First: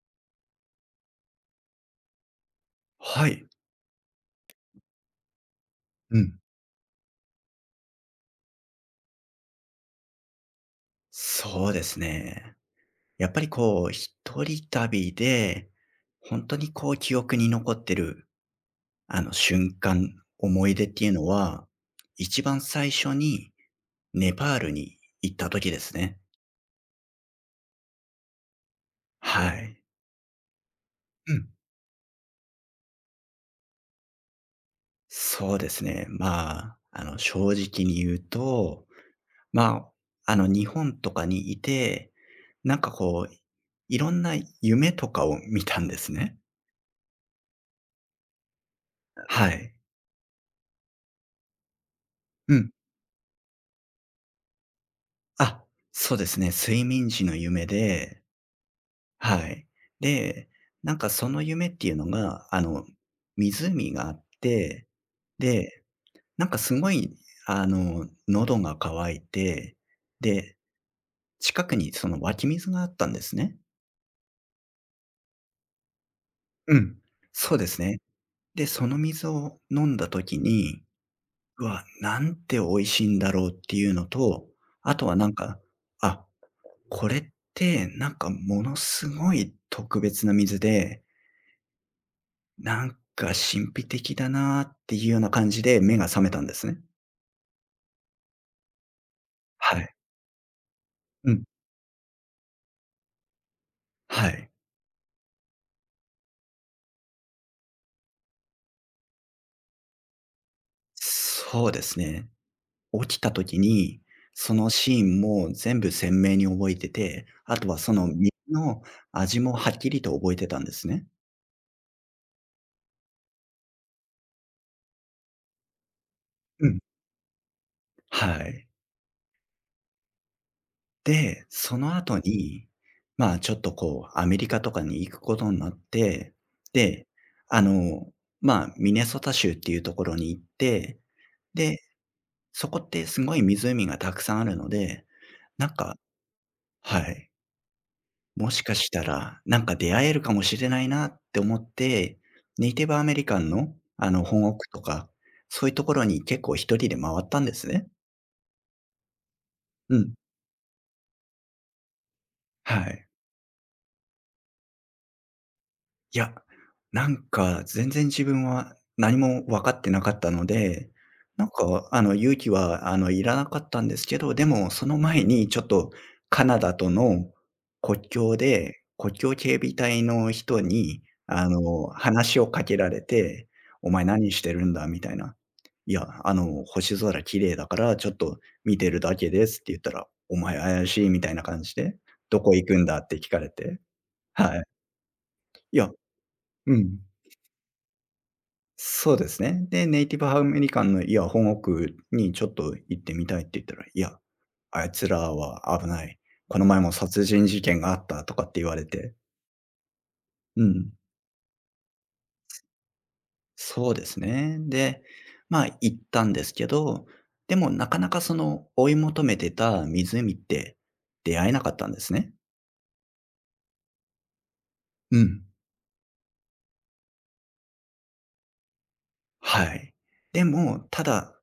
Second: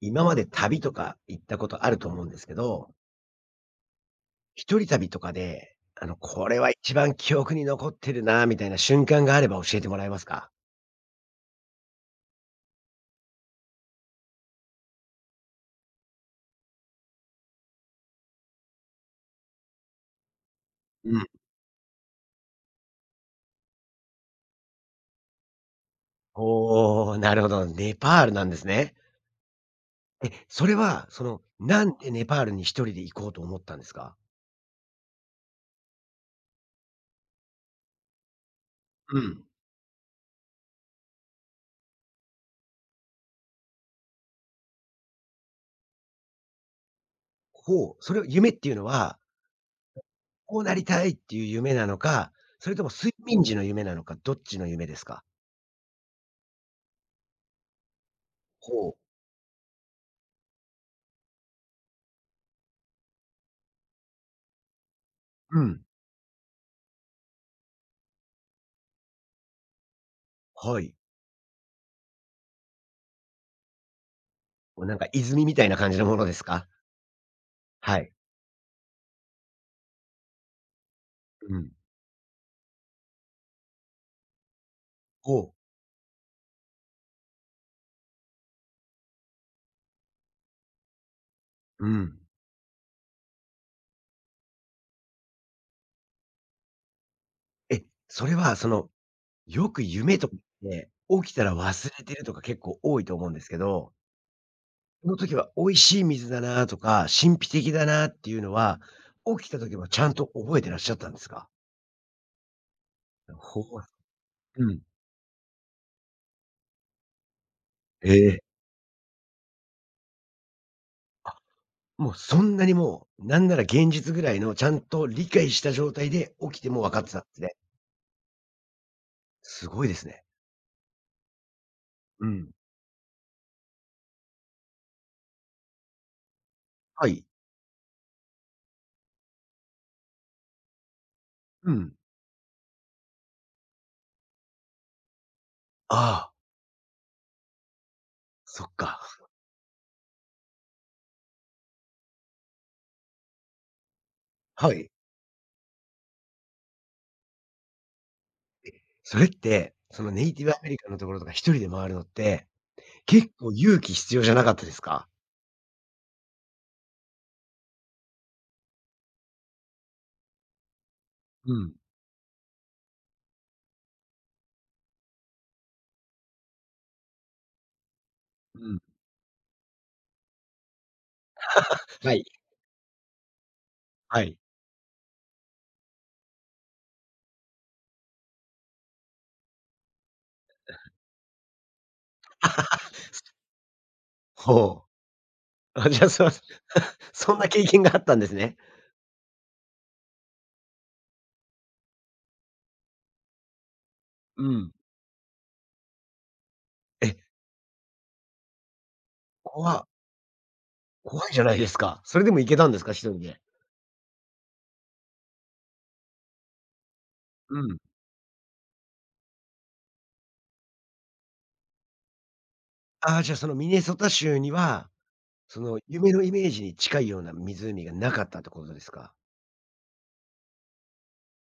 今まで旅とか行ったことあると思うんですけど、はい。一人旅とかで、うん。これは一番記憶に残ってるなみたいな瞬間があれば教えてもらえますか？そうですね。やっぱりこう、一人旅で、本当にこう記憶に残ってる、瞬間、思い出っていううん。のは、一番最初にネパールに行った時ですね。おお、なるほど、ネパールなんですね。はい。え、それは、うん。なんでネパールに一人で行こうと思ったんですか？そうですね。正直に言うと、うん。ま日本とかにいて、なんかこう、いろんな夢とかを見たんですね。ほう、それを夢っていうのは、はい。こうなりたいっていう夢なのか、うそんれとも睡眠時の夢なのか、どっちの夢ですか？あ、そうですね。睡眠時の夢で、ほう。はい。で、なんかその夢っていうのが、湖があって、うで、ん、なんかすごい、喉が渇いて、で、はい。近くにその湧き水があったんですね。もうなんか泉みたいな感じのものですか？うん。そうですはね。い。で、その水を飲んだ時に、ううん。わ、なんて美味しいんだろうっていうのと、あとはなんほう。か、あ、これってなんかものすごい特別な水で、うん。なんか神秘的だなっていうような感じで目が覚めたんですね。え、それはその、よはくい。夢とかでう起きたん。ら忘れてるとか結構多いと思うんですけど、はい。その時は美味しい水だなとか、神秘的だなっていうのは、起きた時はちゃんと覚えてらっしゃったんですか？そうですね。起きた時ほう。に、そうのん。シーンも全部鮮明に覚えてて、あとはそのえ身え。の味もはっきりと覚えてたんですね。もうそんなにもう、なんなら現実ぐらいのちゃんと理解した状態で起きうてん。も分かってたんですね。はい。すごいですね。で、その後うん。に、ちょっとこうアメリカとかに行くことになって、で、はい。あの、ミネソタ州っていうところに行って、うでん。そこってすごい湖がたくさんあるので、なんかああ、はい、もしそっかしか。たら、なんか出会えるかもしれないなって思って、ネイティブアメリカンの、本屋はとい。か、そういうところに結構一人で回ったんですね。え、それって、うそのん、ネイティブアメリカンのところとか一人で回るのってはい。結構勇気必要じゃなかったですか？いや、なんか全然自分は何も分かってなかったので、なんうん、か勇気はいらなかったんですけど、でもその前にちょっとカナダとの国境うん。で、国境警備隊の人にはい。話をかけられて、お前は何い。してるんだみたいな。いや、星空綺麗だからちょっと見てるだけですって言ったら、お前怪しいみたいな感じで、どこ行くんだって聞かれて、はい。ほいう。あ、や、じゃあ、そうん。そんな経験があったんですね。そうですね。で、ネイティブアメリカンのいや、本国にちょっと行ってみたいって言ったら、いや、うん。あいつらは危ない。この前もえ、殺人事件があったとかって言われて。怖うん。怖いじゃないですか。それでも行けたんですか？1人で。そうですね。で、行ったんですけど、でうもん。なかなかその追い求めてた湖って出会えなかったんですね。ああ、じゃあ、そのミネソタ州には、うん。その夢のイメージに近いような湖がなかったってことですか？はい。でも、ただ、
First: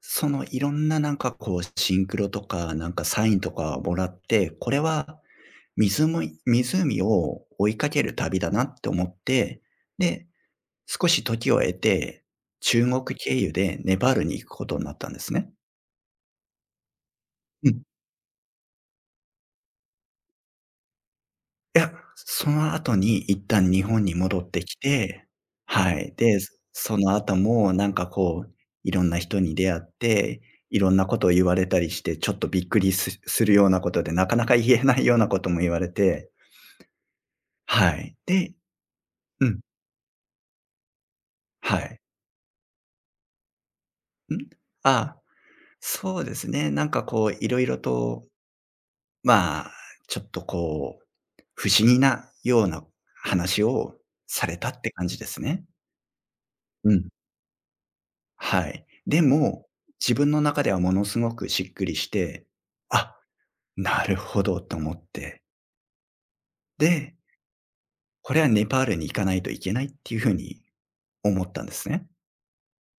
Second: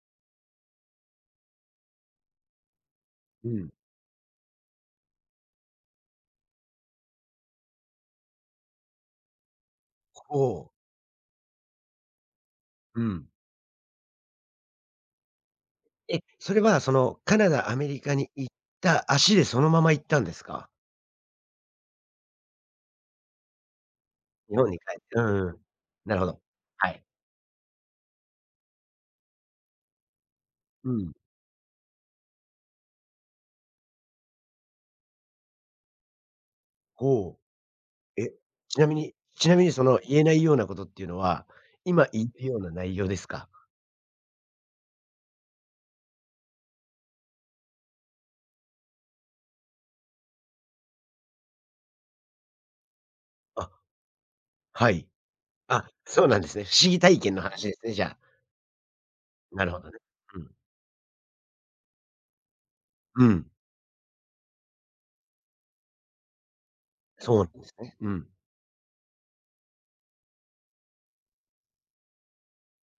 そのいろんななんかこうシンクロとかなんかサインうとん。かもらって、これは湖を追いかける旅だなって思って、で、ほう。少し時を得て、中う国ん。経由でネパールに行くことになったんですね。え、それはそのカナダ、うアん。メリカに行った足でそのまま行ったんですか？いや、その後に一旦日本に戻っ日て本きに帰って、うて、ん、うん。はい。なるほで、ど。はそい。の後もなんかこう、いろんな人に出会って、いうろんなん。ことを言われたりして、ちょっとびっくりすするようなことで、なかなか言えないようなことも言われて、ほはい。う。え、でちなみにうちなん、みにその言えないようなことっていうのは、はい。今言ったような内容ですか？ん？あ。そうですね。なんかこう、いろいろと、まあ、ちょっとこう、不思議なような話あ、をされたっはてい。感じですね。あ、そうなんですね。不思う議ん。体験の話ですね、じゃあ。はい。でなも、るほどね。自分うのん。中ではものすごくしっくりして、あ、うん。なるほどと思って。で、そうなんですね。うん。これはネパールに行かないといけないっていうふうに思ったんですね。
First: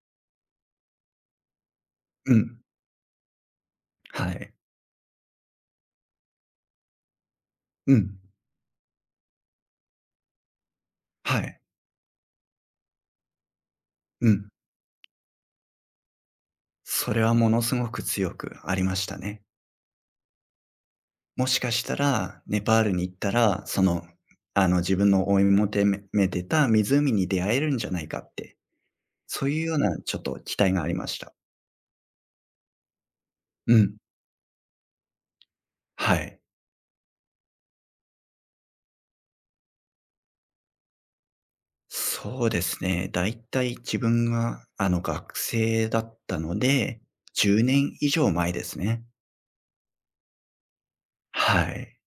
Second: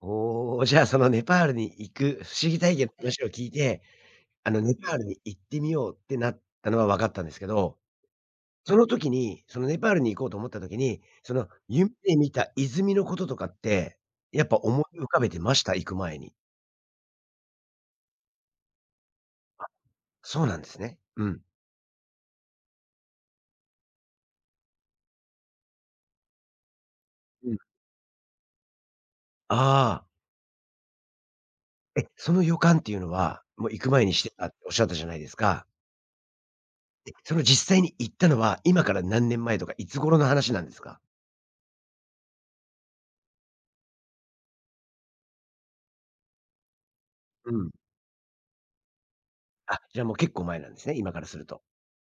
おお、じゃあそのネパールに行くう不思議ん。体験の話を聞いて、はあい。のネパールに行ってみようってなったのは分かったんですけど、うん。その時に、そのネパールに行こうと思った時に、そはのい。夢で見た泉のこととかって、うやっん。ぱ思い浮かべてました？行く前に。それはものすごく強くありましたね。そうなんですね。うん。もしかしたら、ネパールに行ったら、その、自分の追い求めめてた湖に出う会ん。えるんじゃないかって、そういうようなああ、ちょっと期待がありました。え、その予感っていうのは、もうう行くん。前にしてたっておっしゃったじゃないですか。はい。え、その実際に行ったのは、今から何年前とかいつ頃の話なんですか？そうですね。だいたい自分が、学生だったので、う10ん。年以上前ですね。あ、じゃあもう結構前なんですね、今からすると。はい。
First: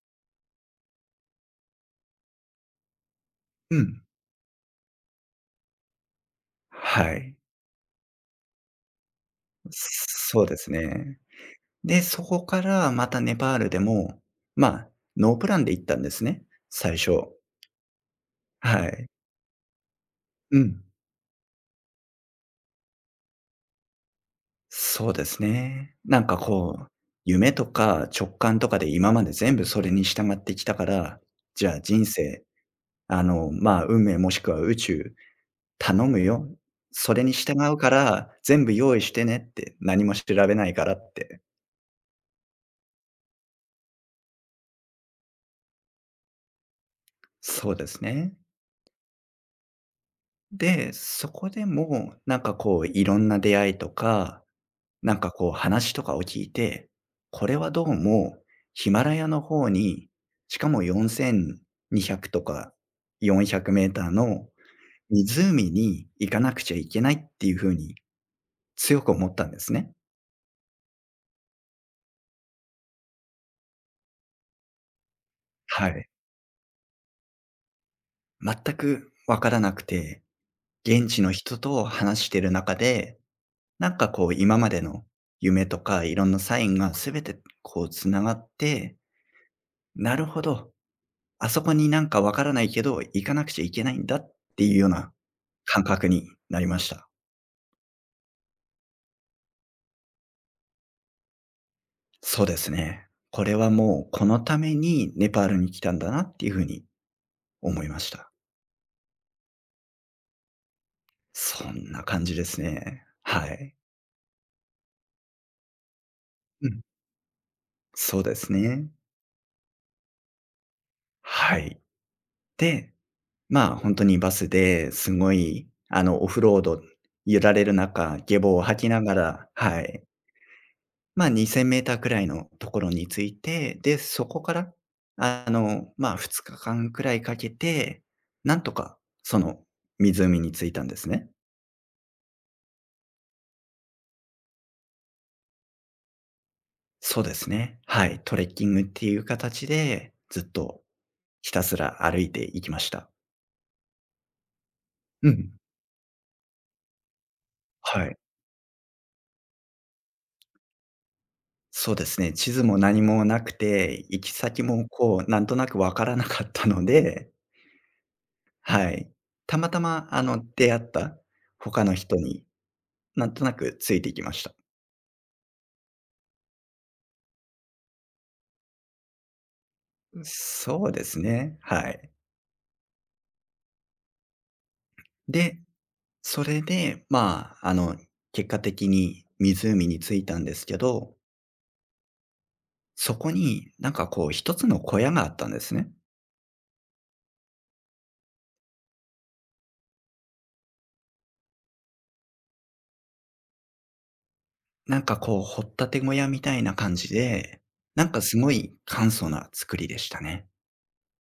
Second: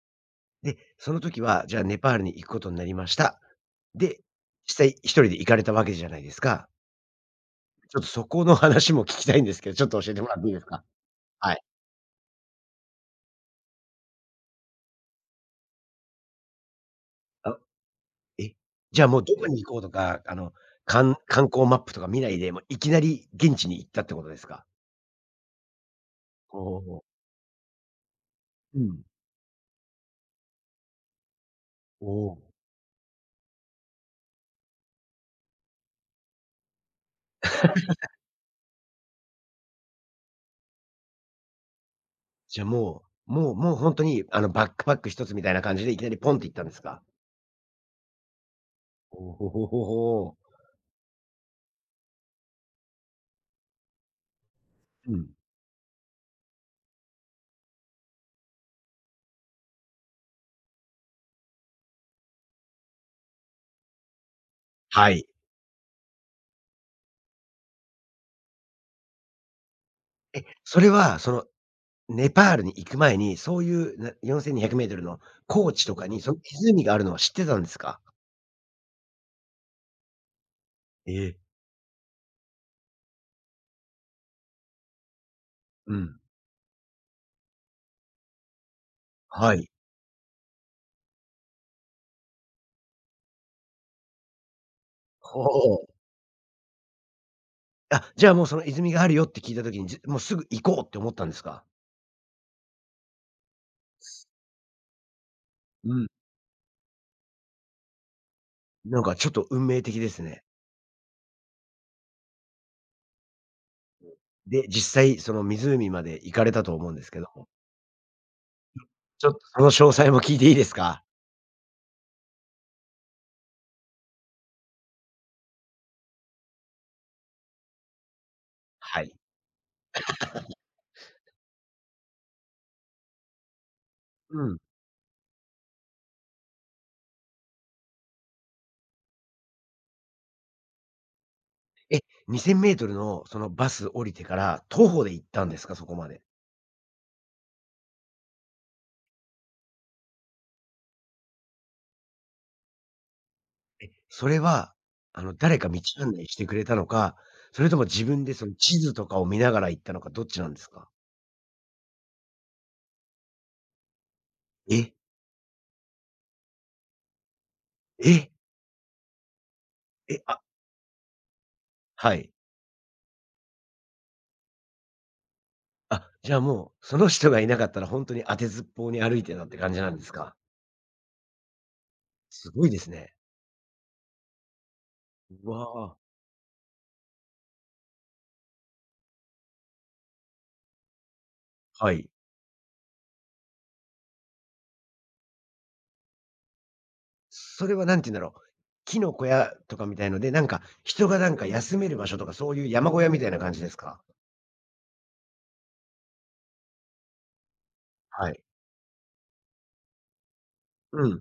で、その時は、じゃあネパールに行くことになりました。うん。で、実際一人で行かれたわけじゃないですか。はい。ちょっとそこの話も聞きたいんですけど、ちょっと教えてもらっそてういいでですすか？ね。はい。で、そこからまたネパールでも、まあ、ノープランで行ったんですね、最初。あ、え、はじゃい。あもうどこに行こうとか、うん。観光マップとか見ないで、もういきなり現地に行ったってことですか？そうですね。なんかおこう、お、夢とか直感とうかでん。今まで全部それに従ってきたから、じゃあ人おお。生、運命もしくは宇宙、頼むよ。それに従うから全部用意してねって、何も調べないからって。じゃあもう、もう本当に、バックパック一つみたいな感じでいきなりポンって行ったんですか？そうですね。おほほほほ。で、そこでも、なんかこう、いろんな出会いとか、うなんん。かこう話とかを聞いて、これはどうもヒマラヤの方に、しかも4200とか4 0 0ーターのはい。湖に行かなくちゃいけないっていう風に強く思ったんですね。え、それは、ネパールに行く前に、そういうな4200ルの高地はとかい。に、その湖があるのは知ってたんですか？全くわからなくて、現地えのえ。人と話してる中で、なんかこう今までの夢とうかいん。ろんなサインがすべてこうつながって、はい。なるほどあそこになんかわからないけど、行かなくちゃいけないんだっていうようなほ感お。覚になりました。あ、じゃあもうその泉があるよって聞いた時に、もうすぐ行こうって思ったんですか？そうですね。これはもうこのためにネパールに来たうんん。だなっていうふうに思いました。なんかちょっと運命的ですね。そんな感じですね。はい。で、実際その湖まで行かれたうとん。思うんですけども、そうですね。ちょっとその詳細も聞いていいですか？はい。で、本当にバスですごい、オフロード揺られる中、下棒を吐きはながい。らはい。2 0 0 0ーターくらいのところに着いて、で、そうこかん。ら、2日間くらいかけて、なんとかその湖に着いたんですね。え、2000ルのそのバス降りてから徒歩で行ったんですか？そこまで。そうですね。はい、トレッキングっていう形で、ずっとひたすら歩いていきました。え、それは、うん。誰か道案内してくれたのか、それとも自はい。分でその地図とかを見ながら行ったのか、どっちなんですか？そうですね、地図も何もなくて、行き先え、もこう、なんとなくわからなかったので、え、はい。たまたま、え、あ、出会った他のは人い。になんとなくついていきました。あ、じゃあもう、その人がいなかったら本当に当てずっぽうに歩いてたって感じなんですか？そうですね。はい。すごいですね。うで、わあ、それで、結果的に湖に着いたんですけど、はい。そこになんかこう一つの小屋があったんですね。それはなんて言うんだろう、木の小屋とかみたいので、なんか人がなんか休める場所とかそういう山小屋みたいな感じですか？なんかこう、掘ったて小屋みたいな感じで、なんかはすい。ごい簡素な作りでしたね。うん。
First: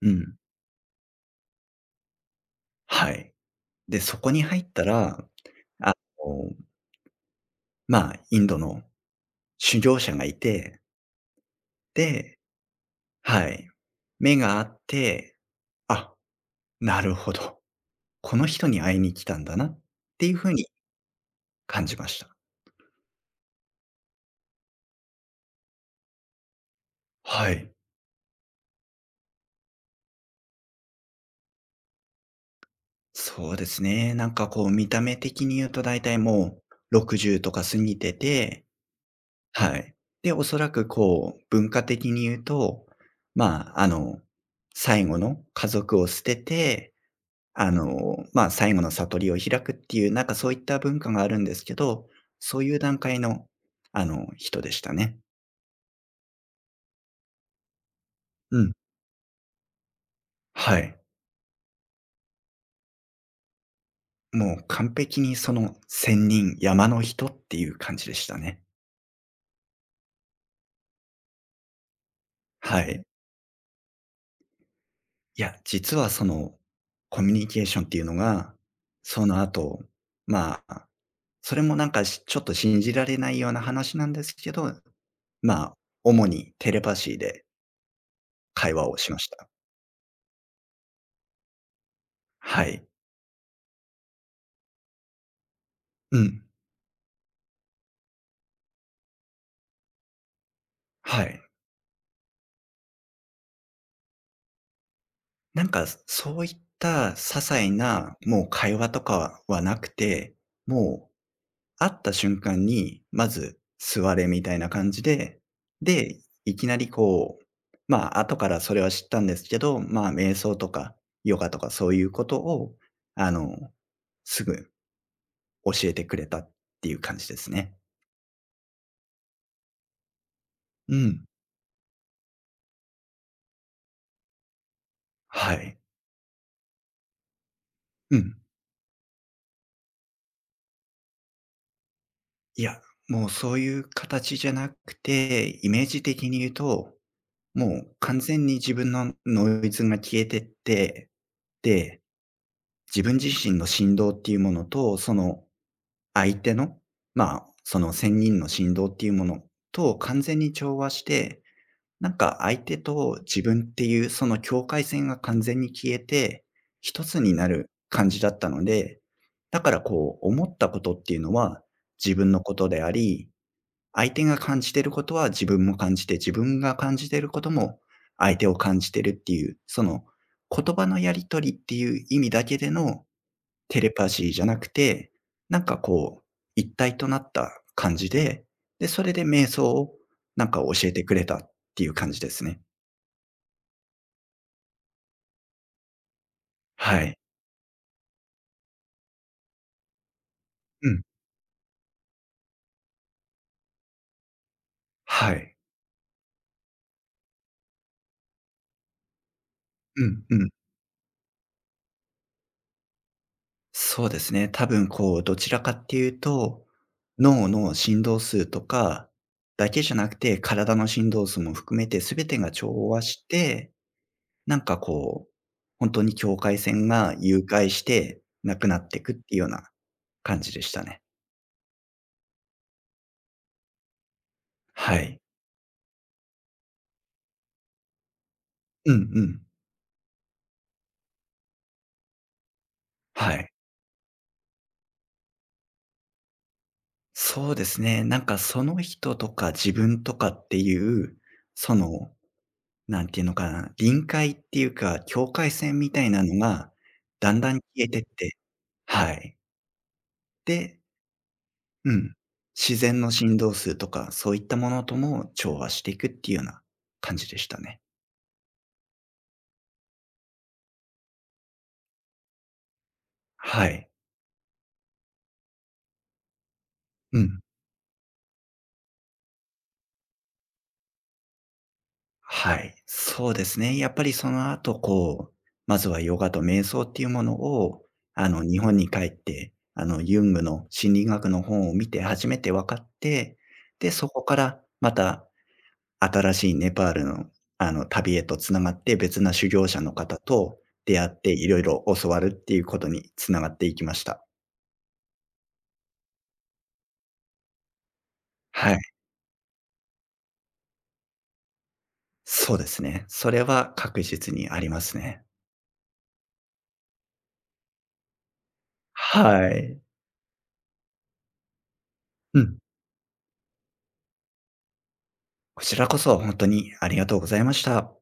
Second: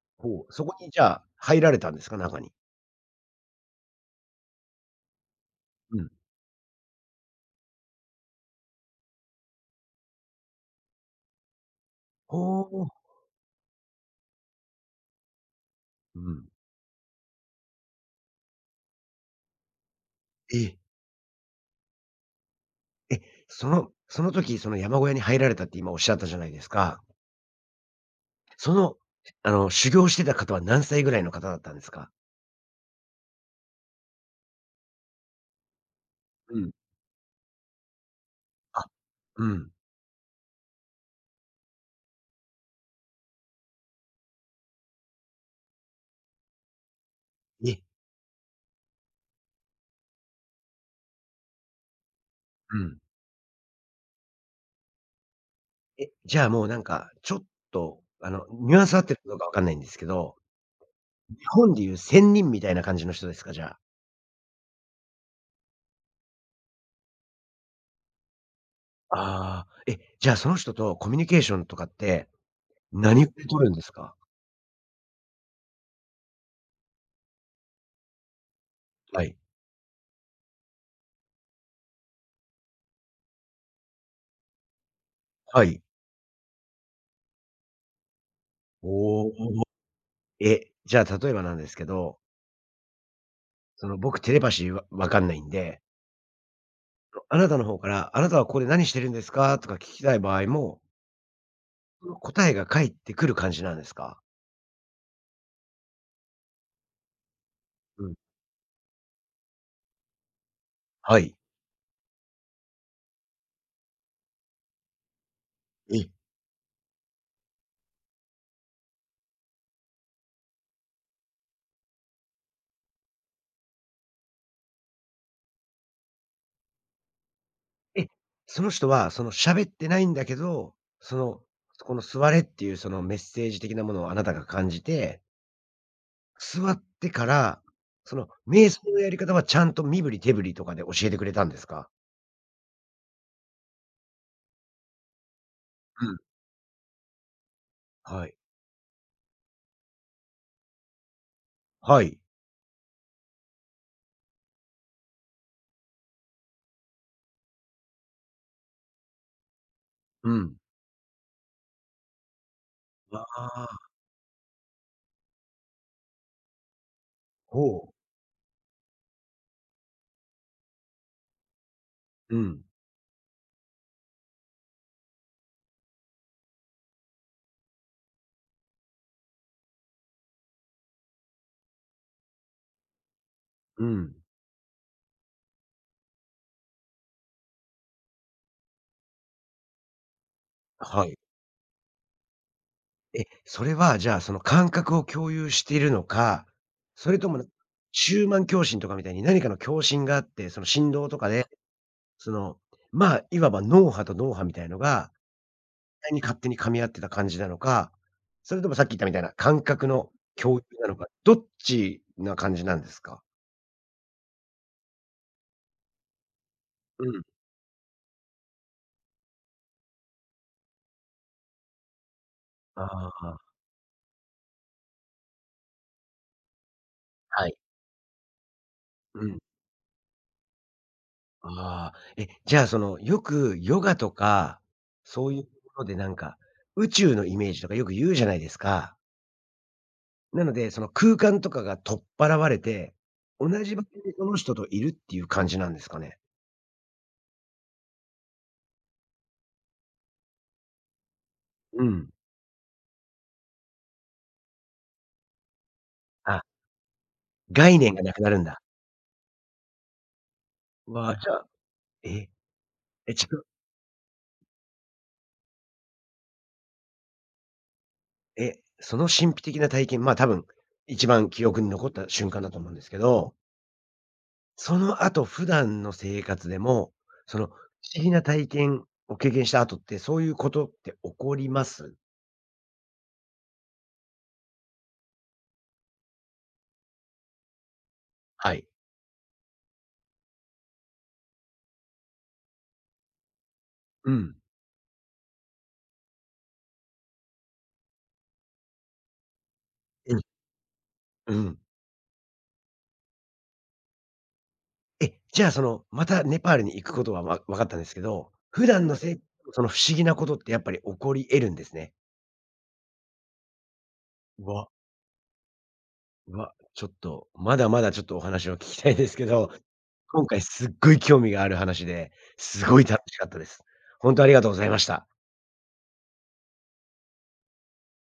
うん。ほう、そこにじゃあ、入られたんですか？中に。はい。で、そこに入ったら、あうん。の、インドの修行者がいて、で、ほう。はい。目があって、あ、うん。なるほど。この人に会いに来たんだなっていう風えにえ。感じました。え、その時、その山小屋に入られたって今おっしゃったじゃないですか。はい。その、修行してた方は何歳ぐらいの方だったんですか？そうですね。なんかこう見た目的に言うとだいたいうもん。う60とか過ぎてて、あ、うん。はい。で、おそらくこう文化的に言うと、まあ、あの、最後の家族を捨てて、え、最後の悟りを開くっていう、なんかそういった文化があるんですけど、そういうう段ん。階の、人でしたね。え、じゃあもうなんか、ちょっと、うん。ニュアンス合ってるかどうかわかんないんですけど、はい。日本でいう仙人みたいな感じの人ですか？じゃあ。もう完璧にその仙人、山の人っていう感じでしたね。ああ、え、じゃあその人とコミュニケーションとかって、はい。何を取るんですか？いや、実はそのコミュニケーションっていうのが、はそい。の後、まあ、それもなんかしちょっと信じられないような話なんですけど、まはあ、い。主にテレパシーで会話をしまおした。お。え、じゃあ例えばなんですけど、はい。その僕テレパシーわかんないんで、うん。あなたの方から、あなたはここで何してるんですかとか聞きたい場合も、はい。その答えが返ってくる感じなんですか？なんかそういった些細うん。なもう会話とかはなくて、もうはい。会った瞬間に、まず座れみたいな感じで、え。で、いきなりこう、後からそれは知ったんですけど、瞑想とかヨガとかそういうことを、あの、すぐ教えてくれたっていう感じですね。え、その人はその喋ってないんだけど、うそん。の、そこの座れっていうそのメッセージ的なものをあなたが感じて、はい。座ってから、そうのん。瞑想のやり方はちゃんと身振り手振りとかで教えてくれたんですか？いや、もうそういう形じゃなくて、イメージうん。的に言うと、もう完はい。全に自分のノイズが消えてって、はで、い。自分自身の振動っていうものと、その相手の、その1人の振動っていうものと完う全にん。調和して、なんか相手と自分っあ、ていうその境界線が完全に消えて、一つになるほう。感じだったので、だからこう思ったことっていうのは自分うのこん、とであり、相手が感じてることは自分も感じて、自分が感じてることも相手を感じてるっていう、その言葉のやり取りっていう意味だけでのテうレパん。シーじゃなくて、なんかこう、一体となった感じで、で、それで瞑想をなんか教えてはくい。れたっていう感じですね。え、それはじゃあ、その感覚を共有しているのか、はそれい。とも、中慢共振とかみたいに何かの共振があって、そのう振ん。動とかで、その、いわば脳波と脳波みたいのが、はい。に勝手に噛み合ってた感じなのか、それともさっき言ったみたいな感覚うのんうん。共有なのか、どっちな感じなんですか？そうですね。多分こう、どちらかっていうと、うん。脳の振動数とかだけじゃなくて、体の振動数も含めて全てがあ調和しあ、て、なんかこう、本当に境界線が融はい。解してなくなっていくってうん。いうような感じでしたね。ああ、え、じゃあ、よくヨガとか、はい。そういうものでなんか、宇宙のイメージとかよく言うじゃないですうんか。うん。なので、その空間とかが取っ払われて、は同い。じ場所にその人といるっていう感じなんですかね？そうですね。なんかその人とか自分とかっていう、そうん。の、なんていうのかな、臨界っていうか、境界線みたいなのあ、が、だんだん概消え念てがっなくなて、るんだ。はい。で、わあ、じゃあ、うん。え、自然のえ、ち振く動数とか、そういったものとも調和していくっていうような感じでしたね。え、その神秘的な体験、まあ、多分、一番記憶に残った瞬間だと思うんですけど、はい。その後、普段の生活でも、うん。不思議な体験を経験した後って、そういうことって起こります。はい、そうですね。やっぱりその後、こう、まずはヨガと瞑想っていうものを、は日い。本に帰って、ユングの心理学の本を見て初めて分かって、で、そうこん。からまた新しいネパールの、旅へとつながって、別な修行者のう方ん。と出会っうて、いん。ろいろ教わるっていうことに繋がっていきました。え、じゃあ、その、またネパールに行くことは分かったんですけど、普はい、段のせその不思議なことってやっぱり起こり得るんですね。そうですね。それは確実うにあわ、りますね。うわ、ちょっと、まだまだちょっとお話を聞きたいですけはど、い。今回すっごい興味がある話で、うん、すごい楽しかったです。ほんとありがとうございました。こちらこそ本当にありがとうございました。